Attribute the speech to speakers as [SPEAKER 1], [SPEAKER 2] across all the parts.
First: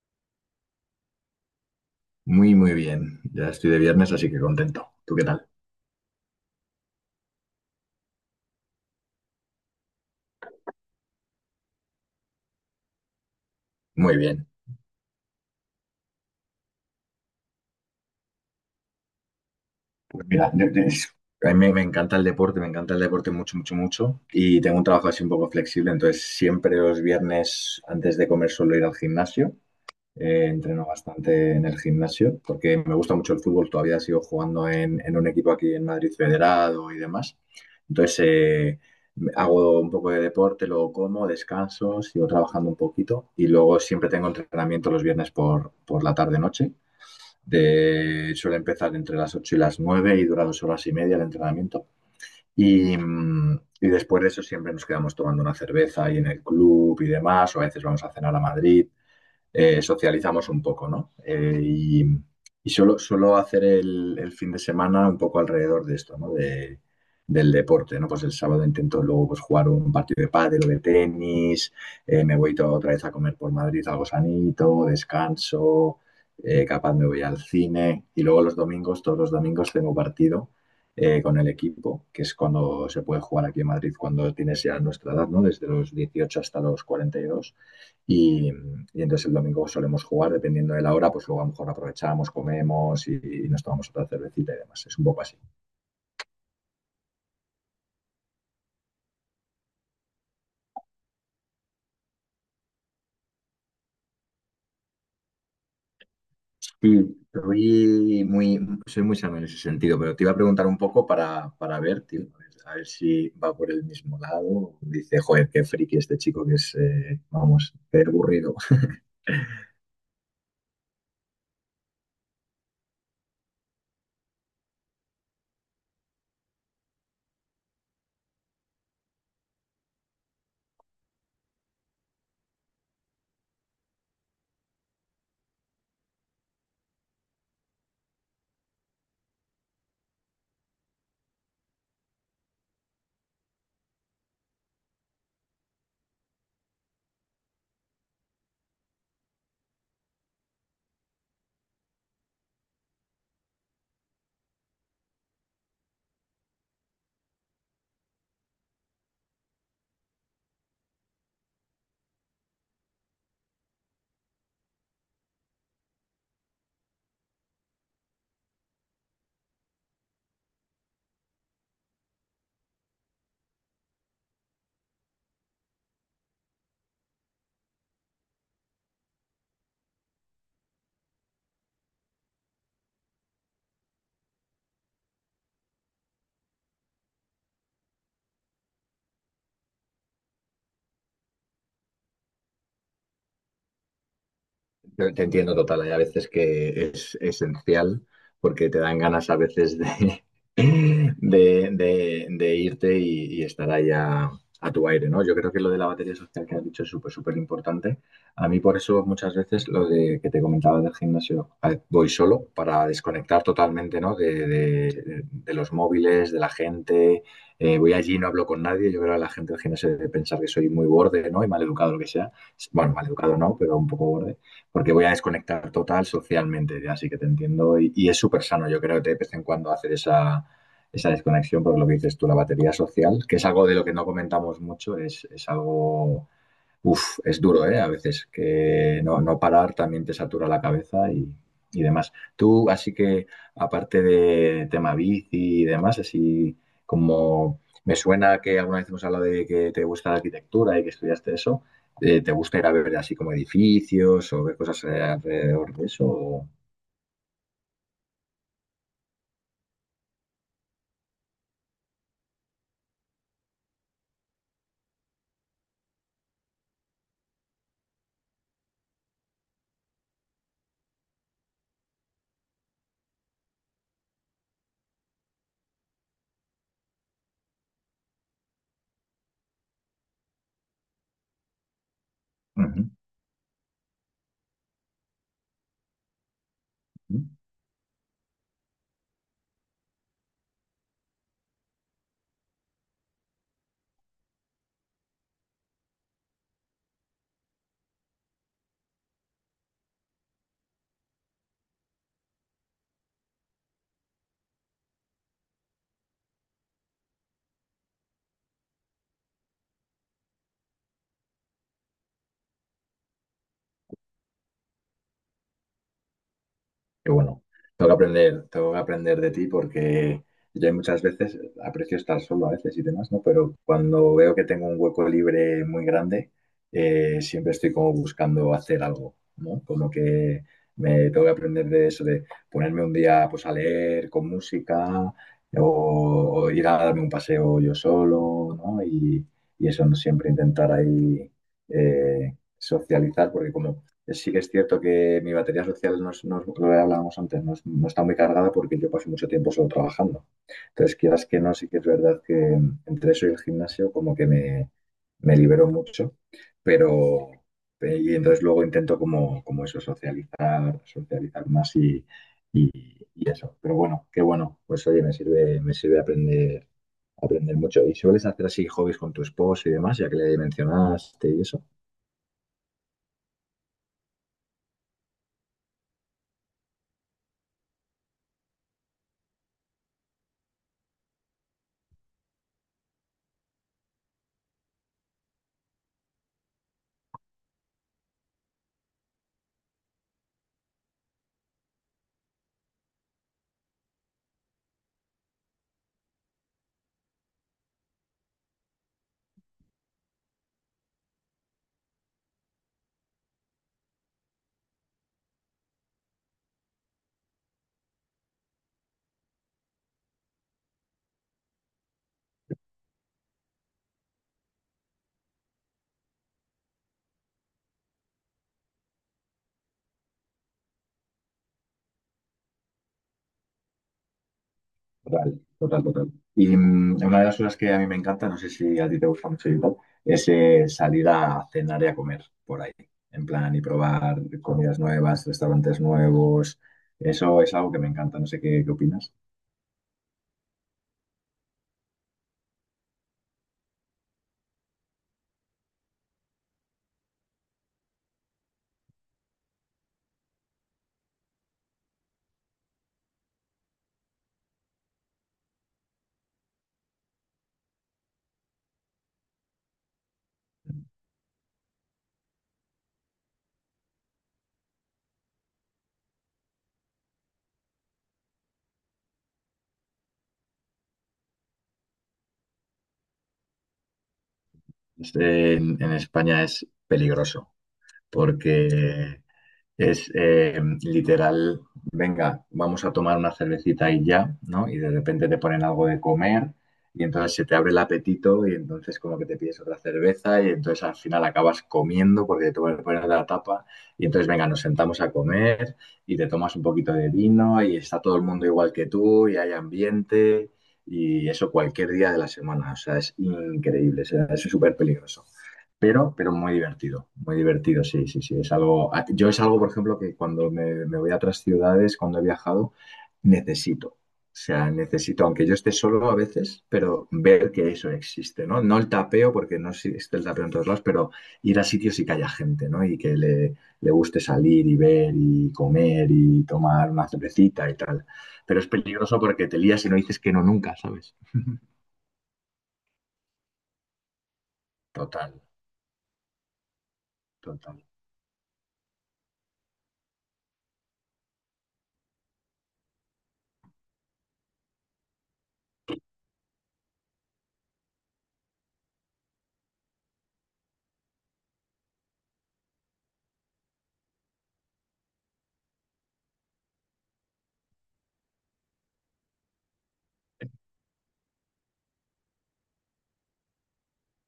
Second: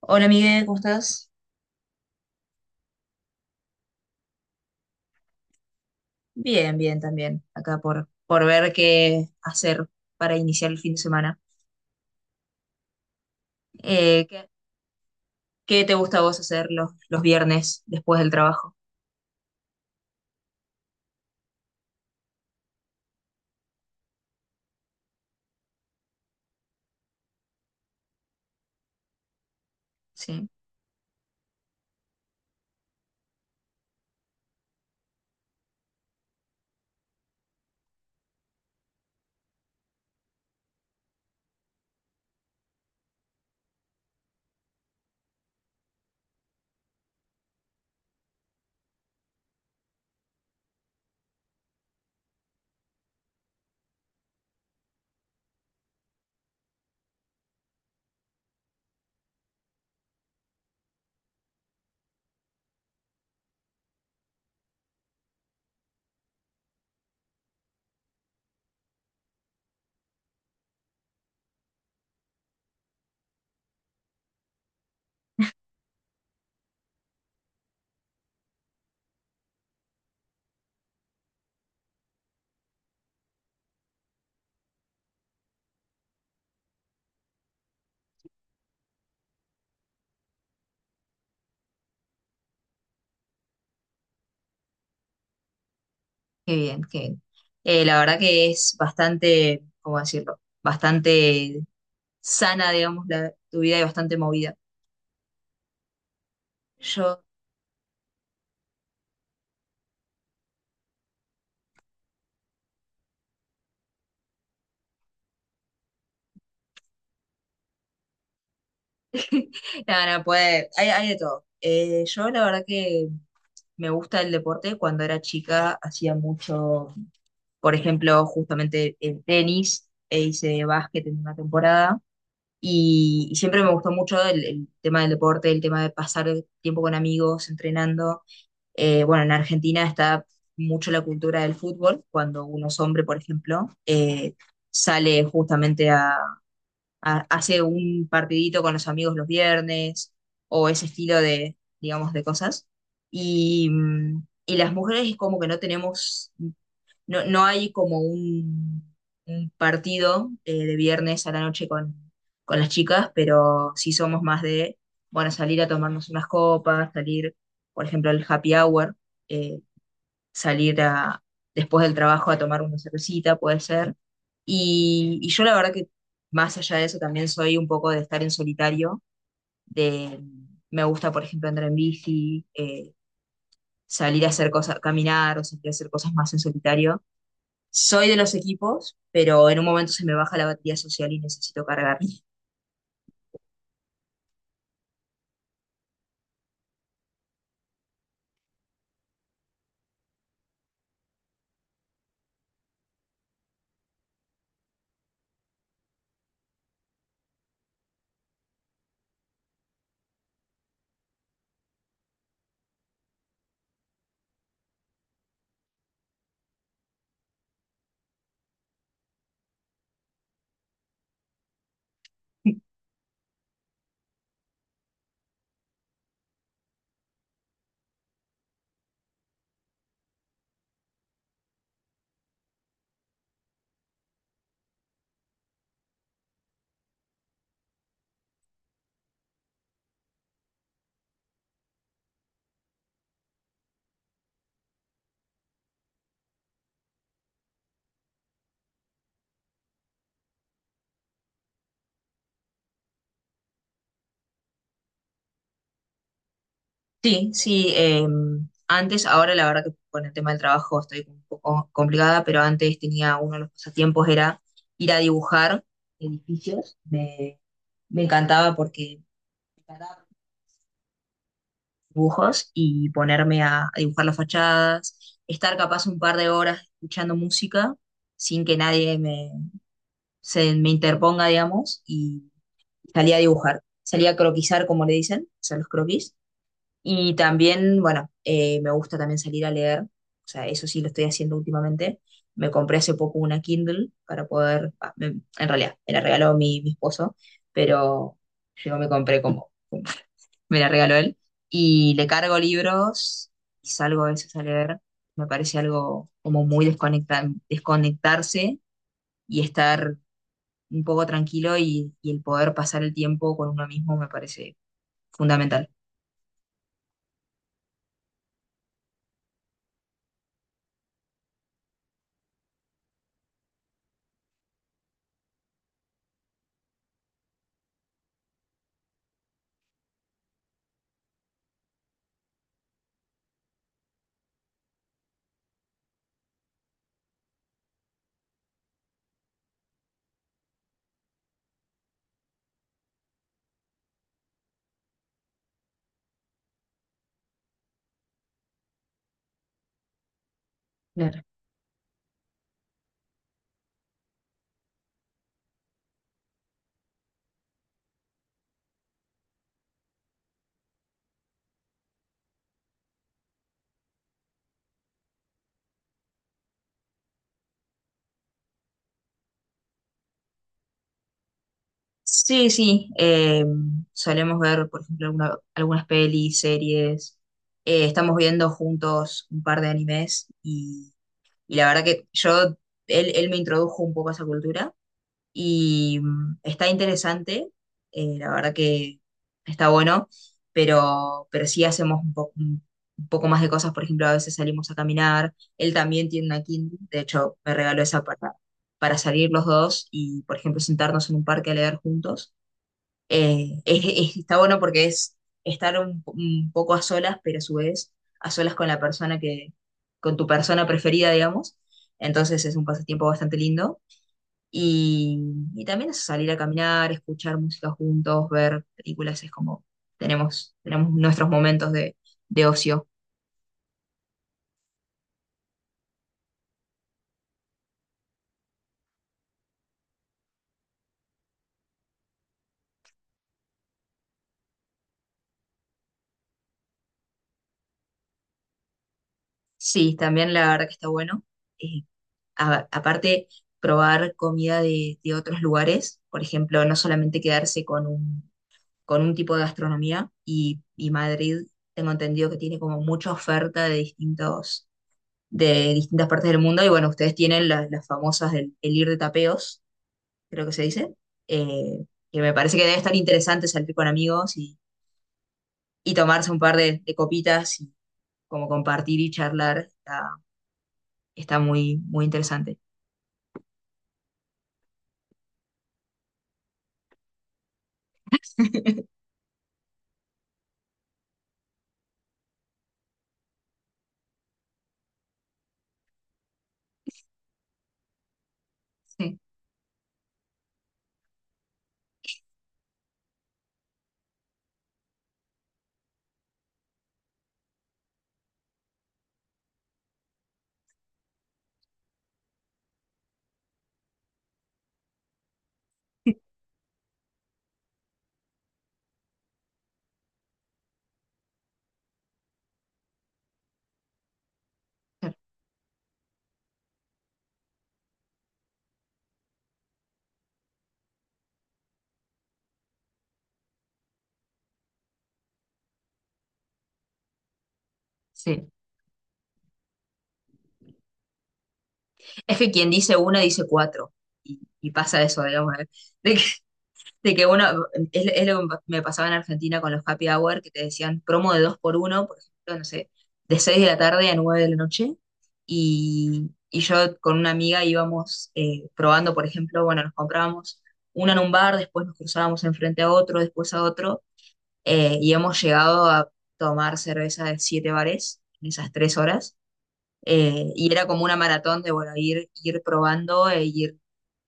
[SPEAKER 1] Hola Miguel, ¿cómo estás?
[SPEAKER 2] Muy, muy bien. Ya estoy de viernes, así que contento. ¿Tú qué tal?
[SPEAKER 1] Bien, bien también, acá por ver qué hacer para iniciar el fin de semana.
[SPEAKER 2] Muy
[SPEAKER 1] Eh, ¿qué,
[SPEAKER 2] bien.
[SPEAKER 1] qué te gusta a vos hacer los viernes después del trabajo?
[SPEAKER 2] Pues mira, a mí me encanta el deporte, me encanta el deporte mucho, mucho, mucho. Y tengo un trabajo así un poco flexible, entonces siempre los viernes antes de comer suelo ir al gimnasio.
[SPEAKER 1] Sí,
[SPEAKER 2] Entreno bastante en el gimnasio porque me gusta mucho el fútbol, todavía sigo jugando en un equipo aquí en Madrid Federado y demás. Entonces hago un poco de deporte, luego como, descanso, sigo trabajando un poquito y luego siempre tengo entrenamiento los viernes por la tarde-noche. Suele empezar entre las 8 y las 9 y dura 2 horas y media el entrenamiento. Y después de eso siempre nos quedamos tomando una cerveza ahí en el club y demás, o a veces vamos a cenar a Madrid, socializamos un poco, ¿no? Y suelo hacer el fin de semana un poco alrededor de esto, ¿no? Del deporte, ¿no? Pues el sábado intento luego pues, jugar un partido de pádel o de tenis. Me voy toda otra vez a comer por Madrid algo sanito, descanso. Capaz me voy al cine, y luego los domingos, todos los domingos tengo partido, con el equipo, que es cuando se puede jugar aquí en Madrid, cuando tienes ya nuestra edad, ¿no? Desde los 18 hasta los 42 y, dos. Y entonces el domingo solemos jugar, dependiendo de la hora, pues luego a lo mejor aprovechamos, comemos y nos tomamos otra cervecita y demás. Es un poco así.
[SPEAKER 1] qué bien, qué bien. La verdad que es bastante, ¿cómo decirlo? Bastante sana, digamos, tu vida y bastante movida.
[SPEAKER 2] Sí,
[SPEAKER 1] Yo,
[SPEAKER 2] soy muy sano en ese sentido, pero te iba a preguntar un poco para ver, tío, a ver si va por el mismo lado. Dice, joder, qué friki este chico que es, vamos, qué aburrido.
[SPEAKER 1] nada, no, puede, hay de todo. Yo la verdad que me gusta el deporte. Cuando era chica hacía mucho, por ejemplo, justamente, en tenis, e hice básquet en una temporada, y siempre me gustó mucho el tema del deporte, el tema de pasar tiempo con amigos, entrenando. Bueno, en Argentina está mucho la cultura del fútbol. Cuando uno es hombre, por ejemplo, sale justamente a hace un partidito con los amigos los viernes o ese estilo de, digamos, de cosas. Y las mujeres es como que no tenemos, no hay como un partido, de viernes a la noche con las chicas, pero sí somos más de, bueno, salir a tomarnos unas copas, salir, por ejemplo, al happy hour, eh, salir a, después del trabajo, a tomar una cervecita, puede ser. Y yo la verdad que, más allá de eso, también soy un poco de estar en solitario. De, me gusta, por ejemplo, andar en bici. Salir a hacer cosas, caminar, o salir a hacer cosas más en solitario. Soy de los equipos, pero en un momento se me baja la batería social y necesito cargar.
[SPEAKER 2] Te entiendo total, hay a veces que es esencial porque te dan ganas a veces de irte y estar ahí a tu aire, ¿no? Yo creo que lo de la batería social que has dicho es súper, súper importante. A mí por eso muchas veces lo de que te comentaba del gimnasio, a ver, voy solo para desconectar totalmente, ¿no? De los móviles, de la gente. Voy allí, no hablo con nadie. Yo creo que la gente del gimnasio debe pensar que soy muy borde, ¿no? Y mal educado, lo que sea. Bueno, mal educado no, pero un poco borde porque voy a desconectar total socialmente, ya así que te entiendo y es súper sano, yo creo, de vez en cuando hacer esa desconexión, porque lo que dices tú, la batería social, que es algo de lo que no comentamos mucho, es algo. Uf, es duro, ¿eh? A veces que no, no parar también te satura la cabeza y demás. Tú, así que, aparte de tema bici y demás, así como me suena que alguna vez hemos hablado de que te gusta la arquitectura y que estudiaste eso, ¿te gusta ir a ver así como edificios o ver cosas alrededor de eso?
[SPEAKER 1] Sí, sí, antes, ahora la verdad que con el tema del trabajo estoy un poco complicada, pero antes tenía, uno de los pasatiempos era ir a dibujar edificios. Me encantaba, porque me encantaba dibujos, y ponerme a dibujar las fachadas, estar capaz un par de horas escuchando música sin que nadie se me interponga, digamos, y salí a dibujar, salí a croquisar, como le dicen, o sea, los croquis. Y
[SPEAKER 2] Ujú.
[SPEAKER 1] también, bueno, me gusta también salir a leer, o sea, eso sí lo estoy haciendo últimamente. Me compré hace poco una Kindle para poder, ah, en realidad, me la regaló mi esposo, pero yo me compré como, como me la regaló él. Y le cargo libros y salgo a veces a leer. Me parece algo como muy desconectarse y estar un poco tranquilo, y el poder pasar el tiempo con uno mismo me parece fundamental.
[SPEAKER 2] Que bueno, tengo que aprender de ti porque yo muchas veces aprecio estar solo a veces y demás, ¿no? Pero cuando veo que tengo un hueco libre muy grande, siempre estoy como buscando hacer algo, ¿no? Como que me tengo que aprender de eso, de ponerme un día pues a leer con música o, o ir a darme un paseo yo solo, ¿no? Y eso, ¿no? Siempre intentar ahí eh, socializar, porque como sí que es cierto que mi batería social, no es lo que hablábamos antes, no, no está muy cargada porque yo paso mucho tiempo solo trabajando. Entonces,
[SPEAKER 1] Claro.
[SPEAKER 2] quieras que no, sí que es verdad que entre eso y el gimnasio como que me libero mucho, pero y entonces luego intento como eso, socializar más y eso. Pero bueno, qué bueno, pues oye, me sirve aprender mucho. ¿Y sueles hacer así hobbies con tu esposo y demás, ya que le mencionaste y eso?
[SPEAKER 1] Sí, sí, solemos ver, por ejemplo, algunas pelis, series. Estamos viendo juntos un par de animes y la verdad que yo, él me introdujo un poco a esa cultura y, mm, está interesante. La verdad que está bueno, pero sí hacemos un poco más de cosas. Por ejemplo, a veces salimos a caminar. Él también tiene una Kindle, de hecho me regaló esa para salir los dos y, por ejemplo, sentarnos en un parque a leer juntos. Eh, es- está bueno porque es estar un poco a solas, pero a su vez a solas con la persona con tu persona preferida, digamos. Entonces es un pasatiempo bastante lindo. Y, y también eso, salir a caminar, escuchar música juntos, ver películas. Es como, tenemos, tenemos nuestros momentos de ocio.
[SPEAKER 2] Total, total, total. Y una de las cosas que a mí me encanta, no sé si a ti te gusta mucho y tal, es salir a cenar y a comer por ahí, en plan, y probar comidas nuevas, restaurantes nuevos. Eso es algo que me encanta, no sé qué, qué opinas.
[SPEAKER 1] Sí, también la verdad que está bueno. Eh, Aparte, probar comida de otros lugares, por ejemplo, no solamente quedarse con un tipo de gastronomía. Y, y Madrid, tengo entendido que tiene como mucha oferta de distintos, de distintas partes del mundo. Y bueno, ustedes tienen las famosas del el ir de tapeos, creo que se dice, eh, que me parece que debe estar interesante salir con amigos y tomarse un par de copitas, y como compartir y charlar. Está, está muy, muy interesante.
[SPEAKER 2] Este, en España es peligroso, porque es, literal, venga, vamos a tomar una cervecita y ya, ¿no? Y de repente te ponen algo de comer, y entonces se te abre el apetito y entonces
[SPEAKER 1] Sí,
[SPEAKER 2] como que te pides otra cerveza y entonces al final acabas comiendo porque te ponen poner la tapa, y entonces venga, nos sentamos a comer y te tomas un poquito de vino y está todo el mundo igual que tú y hay ambiente, y eso cualquier día de la semana, o sea, es increíble, o sea, es súper peligroso pero muy divertido, sí, sí, sí. Es algo, a- yo es algo, por ejemplo, que cuando me voy a otras ciudades, cuando he viajado, necesito. O sea,
[SPEAKER 1] claro,
[SPEAKER 2] necesito, aunque yo esté solo a veces, pero ver que eso existe, ¿no? No el tapeo, porque no existe el tapeo en todos lados, pero ir a sitios y que haya gente, ¿no? Y que le guste salir y ver y comer y tomar una cervecita y tal.
[SPEAKER 1] sí.
[SPEAKER 2] Pero es peligroso porque te lías y no dices que no nunca, ¿sabes?
[SPEAKER 1] Es que quien dice una dice cuatro y pasa eso,
[SPEAKER 2] Total,
[SPEAKER 1] digamos, ¿eh? de De que uno,
[SPEAKER 2] total.
[SPEAKER 1] es lo que me pasaba en Argentina con los happy hour, que te decían promo de 2x1, por ejemplo, no sé, de 6 de la tarde a 9 de la noche. Y yo con una amiga íbamos, probando, por ejemplo, bueno, nos comprábamos una en un bar, después nos cruzábamos enfrente a otro, después a otro, y hemos llegado a tomar cerveza de 7 bares en esas 3 horas. Y era como una maratón de, bueno, ir probando, e ir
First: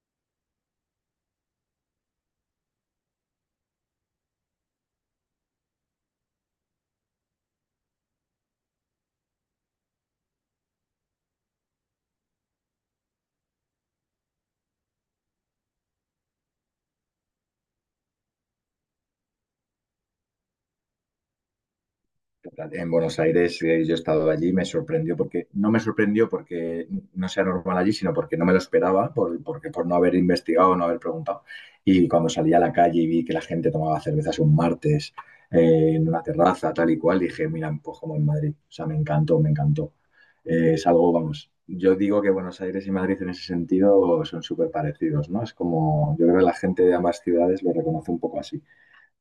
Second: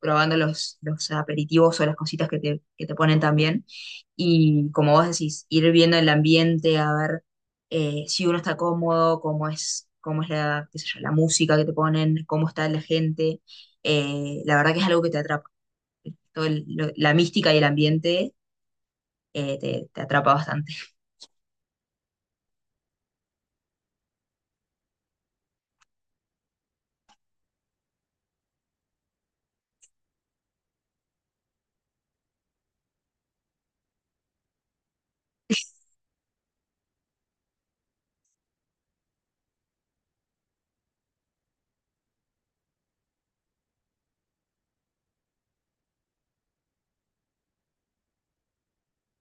[SPEAKER 1] probando los aperitivos o las cositas que te ponen también. Y como vos decís, ir viendo el ambiente, a ver, si uno está cómodo, cómo es la, qué sé yo, la música que te ponen, cómo está la gente. La verdad que es algo que te atrapa. La mística y el ambiente, te, te atrapa bastante.
[SPEAKER 2] En Buenos Aires, yo he estado allí, me sorprendió porque, no me sorprendió porque no sea normal allí, sino porque no me lo esperaba, porque por no haber investigado, no haber preguntado. Y cuando salí a la calle y vi que la gente tomaba cervezas un martes, en una terraza, tal y cual, dije, mira, pues como en Madrid. O sea, me encantó, me encantó. Es algo, vamos, yo digo que Buenos Aires y Madrid en ese sentido son súper parecidos, ¿no? Es como, yo creo que la gente de ambas ciudades lo reconoce un poco así.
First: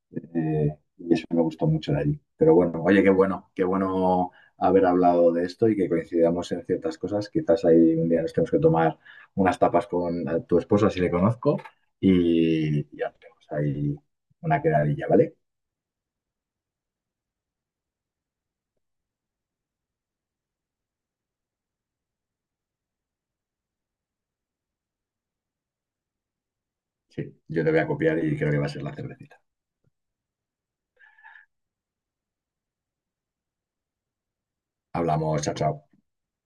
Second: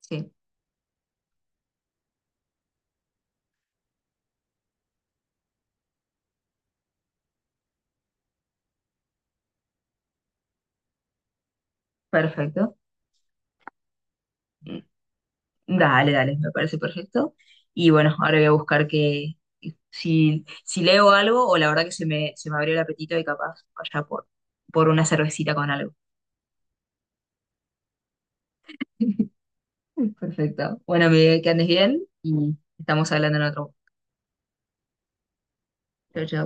[SPEAKER 1] Sí,
[SPEAKER 2] Y eso me gustó mucho de allí. Pero bueno, oye, qué bueno haber hablado de esto y que coincidamos en ciertas cosas. Quizás ahí un día nos tenemos que tomar unas tapas con tu esposa, si le conozco,
[SPEAKER 1] perfecto.
[SPEAKER 2] y ya tenemos ahí una quedadilla, ¿vale?
[SPEAKER 1] Dale, dale, me parece perfecto. Y bueno, ahora voy a buscar que, si, si leo algo, o la verdad que se me abrió el apetito y capaz vaya por una cervecita con algo.
[SPEAKER 2] Sí, yo te voy a copiar y creo que va a ser la cervecita.
[SPEAKER 1] Perfecto. Bueno, Miguel, que andes bien y estamos hablando en otro.
[SPEAKER 2] Hablamos, chao, chao.
[SPEAKER 1] Chao, chao.